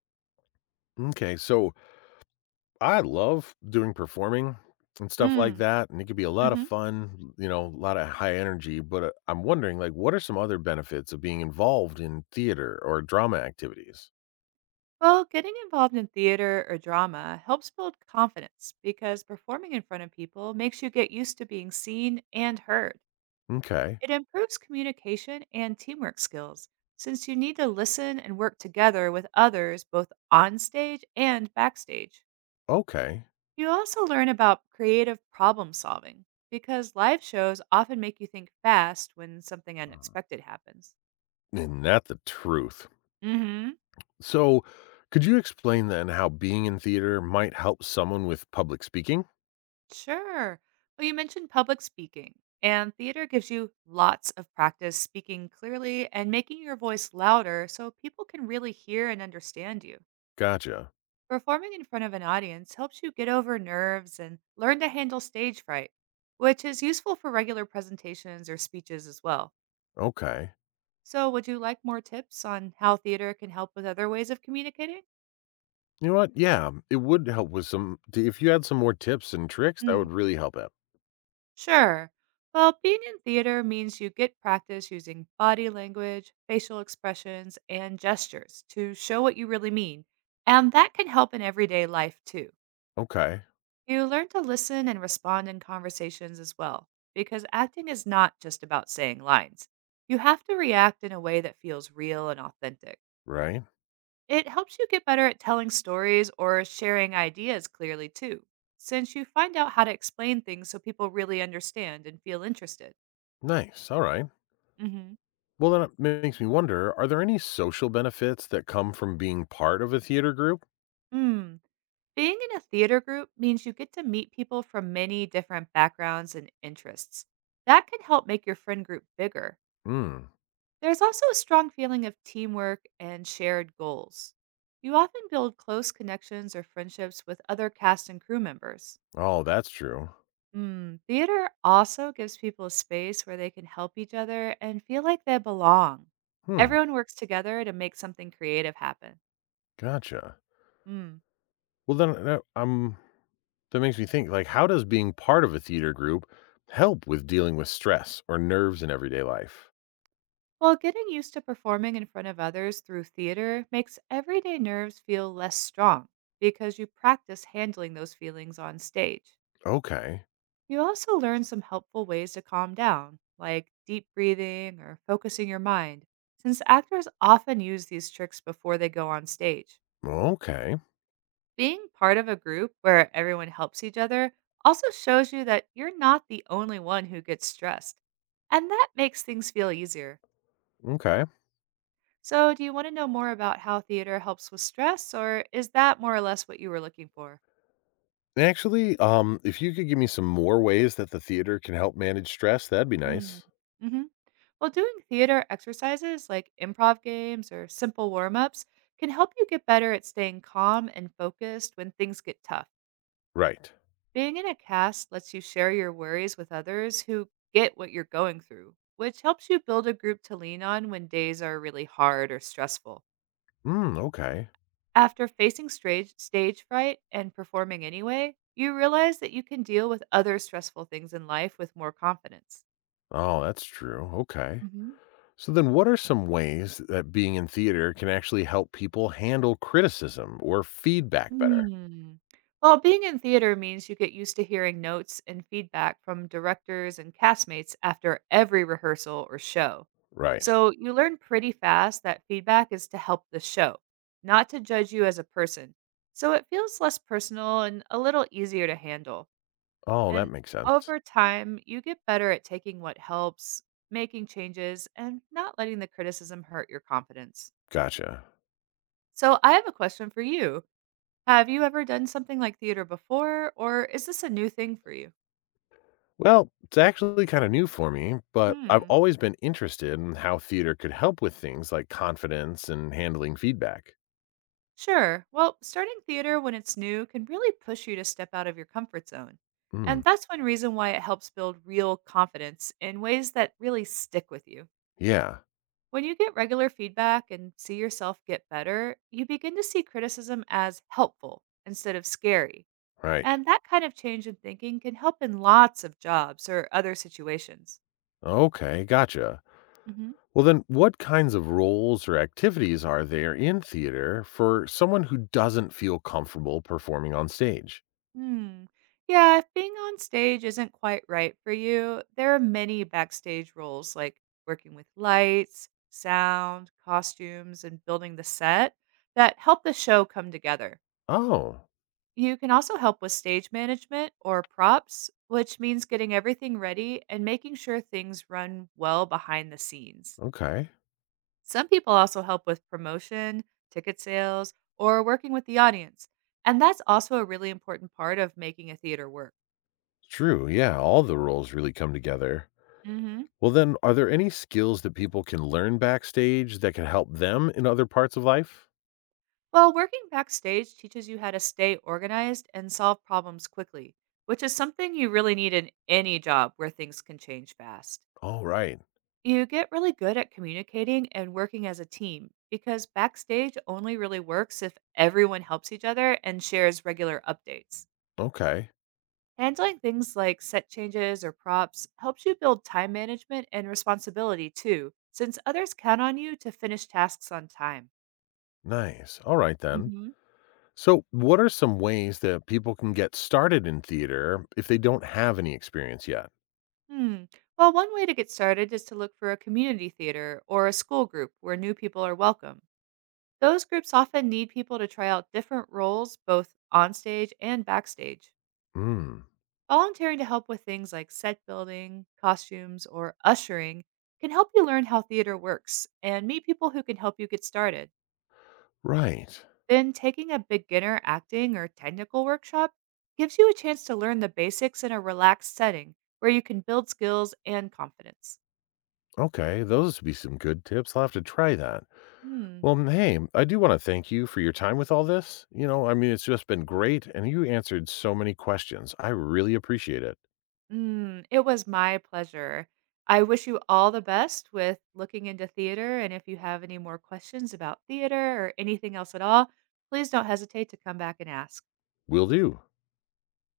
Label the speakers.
Speaker 1: Okay, so I love doing performing and stuff like
Speaker 2: Mm,
Speaker 1: that, and it could be a lot of
Speaker 2: mhm.
Speaker 1: fun, a lot of high energy, but, I'm wondering, like, what are some other benefits of being involved in theater or drama activities?
Speaker 2: Well, getting involved in theater or drama helps build confidence because performing in front of people makes you get used to being seen and heard.
Speaker 1: Okay,
Speaker 2: It improves communication and teamwork skills since you need to listen and work together with others both on stage and backstage.
Speaker 1: okay,
Speaker 2: You also learn about creative problem solving because live shows often make you think fast when something unexpected happens.
Speaker 1: isn't that the truth?
Speaker 2: Mhm.
Speaker 1: So, could you explain then how being in theater might help someone with public speaking?
Speaker 2: Sure. Well, you mentioned public speaking, and theater gives you lots of practice speaking clearly and making your voice louder so people can really hear and understand you.
Speaker 1: Gotcha,
Speaker 2: Performing in front of an audience helps you get over nerves and learn to handle stage fright, which is useful for regular presentations or speeches as well.
Speaker 1: okay.
Speaker 2: So, would you like more tips on how theater can help with other ways of communicating?
Speaker 1: You know what? Yeah, it would help with some if you had some more tips and tricks, that would really help out.
Speaker 2: Sure. Well, being in theater means you get practice using body language, facial expressions, and gestures to show what you really mean. And that can help in everyday life too.
Speaker 1: Okay,
Speaker 2: You learn to listen and respond in conversations as well, because acting is not just about saying lines. You have to react in a way that feels real and authentic.
Speaker 1: right.
Speaker 2: It helps you get better at telling stories or sharing ideas clearly too, since you find out how to explain things so people really understand and feel interested.
Speaker 1: Nice. All right.
Speaker 2: Mhm.
Speaker 1: Well, that makes me wonder, are there any social benefits that come from being part of a theater group?
Speaker 2: Mm. Being in a theater group means you get to meet people from many different backgrounds and interests. That can help make your friend group bigger.
Speaker 1: Hmm.
Speaker 2: There's also a strong feeling of teamwork and shared goals. You often build close connections or friendships with other cast and crew members.
Speaker 1: Oh, that's true.
Speaker 2: Mm. Theater also gives people a space where they can help each other and feel like they belong.
Speaker 1: Hmm.
Speaker 2: Everyone works together to make something creative happen.
Speaker 1: Gotcha.
Speaker 2: Mm.
Speaker 1: Well, then that makes me think, like, how does being part of a theater group help with dealing with stress or nerves in everyday life?
Speaker 2: While getting used to performing in front of others through theater makes everyday nerves feel less strong because you practice handling those feelings on stage.
Speaker 1: Okay.
Speaker 2: You also learn some helpful ways to calm down, like deep breathing or focusing your mind, since actors often use these tricks before they go on stage.
Speaker 1: Okay.
Speaker 2: Being part of a group where everyone helps each other also shows you that you're not the only one who gets stressed, and that makes things feel easier.
Speaker 1: Okay.
Speaker 2: So, do you want to know more about how theater helps with stress, or is that more or less what you were looking for?
Speaker 1: Actually, if you could give me some more ways that the theater can help manage stress, that'd be
Speaker 2: Mm.
Speaker 1: nice.
Speaker 2: Hmm. Well, doing theater exercises like improv games or simple warm ups can help you get better at staying calm and focused when things get tough.
Speaker 1: Right.
Speaker 2: Being in a cast lets you share your worries with others who get what you're going through, which helps you build a group to lean on when days are really hard or stressful.
Speaker 1: Hmm. Okay.
Speaker 2: After facing stage fright and performing anyway, you realize that you can deal with other stressful things in life with more confidence.
Speaker 1: Oh, that's true. Okay.
Speaker 2: Hmm.
Speaker 1: So then what are some ways that being in theater can actually help people handle criticism or feedback better?
Speaker 2: Hmm. Well, being in theater means you get used to hearing notes and feedback from directors and castmates after every rehearsal or show.
Speaker 1: Right.
Speaker 2: So you learn pretty fast that feedback is to help the show, not to judge you as a person. So it feels less personal and a little easier to handle.
Speaker 1: Oh, that
Speaker 2: And
Speaker 1: makes sense.
Speaker 2: over time, you get better at taking what helps, making changes, and not letting the criticism hurt your confidence.
Speaker 1: Gotcha.
Speaker 2: So, I have a question for you. Have you ever done something like theater before, or is this a new thing for you?
Speaker 1: Well, it's actually kind of new for me, but I've
Speaker 2: Hmm.
Speaker 1: always been interested in how theater could help with things like confidence and handling feedback.
Speaker 2: Sure. Well, starting theater when it's new can really push you to step out of your comfort zone. And
Speaker 1: Mm,
Speaker 2: that's one reason why it helps build real confidence in ways that really stick with you.
Speaker 1: yeah,
Speaker 2: When you get regular feedback and see yourself get better, you begin to see criticism as helpful instead of scary.
Speaker 1: right.
Speaker 2: And that kind of change in thinking can help in lots of jobs or other situations.
Speaker 1: Okay, gotcha.
Speaker 2: Hmm.
Speaker 1: Well, then, what kinds of roles or activities are there in theater for someone who doesn't feel comfortable performing on stage?
Speaker 2: Hmm. Yeah, if being on stage isn't quite right for you, there are many backstage roles like working with lights, sound, costumes, and building the set that help the show come together.
Speaker 1: Oh,
Speaker 2: You can also help with stage management or props, which means getting everything ready and making sure things run well behind the scenes.
Speaker 1: okay.
Speaker 2: Some people also help with promotion, ticket sales, or working with the audience. And that's also a really important part of making a theater work.
Speaker 1: True. Yeah. All the roles really come together.
Speaker 2: Hmm.
Speaker 1: Well, then, are there any skills that people can learn backstage that can help them in other parts of life?
Speaker 2: Well, working backstage teaches you how to stay organized and solve problems quickly, which is something you really need in any job where things can change fast.
Speaker 1: All right.
Speaker 2: You get really good at communicating and working as a team because backstage only really works if everyone helps each other and shares regular updates.
Speaker 1: Okay.
Speaker 2: Handling things like set changes or props helps you build time management and responsibility too, since others count on you to finish tasks on time.
Speaker 1: Nice. All right, then.
Speaker 2: Hmm.
Speaker 1: So, what are some ways that people can get started in theater if they don't have any experience yet?
Speaker 2: Hmm. Well, one way to get started is to look for a community theater or a school group where new people are welcome. Those groups often need people to try out different roles both on stage and backstage.
Speaker 1: Hmm.
Speaker 2: Volunteering to help with things like set building, costumes, or ushering can help you learn how theater works and meet people who can help you get started.
Speaker 1: Right.
Speaker 2: Then, taking a beginner acting or technical workshop gives you a chance to learn the basics in a relaxed setting where you can build skills and confidence.
Speaker 1: Okay. Those would be some good tips. I'll have to try that.
Speaker 2: Mm,
Speaker 1: Well, hey, I do want to thank you for your time with all this. It's just been great, and you answered so many questions. I really appreciate it.
Speaker 2: mm, it was my pleasure. I wish you all the best with looking into theater. And if you have any more questions about theater or anything else at all, please don't hesitate to come back and ask.
Speaker 1: Will do.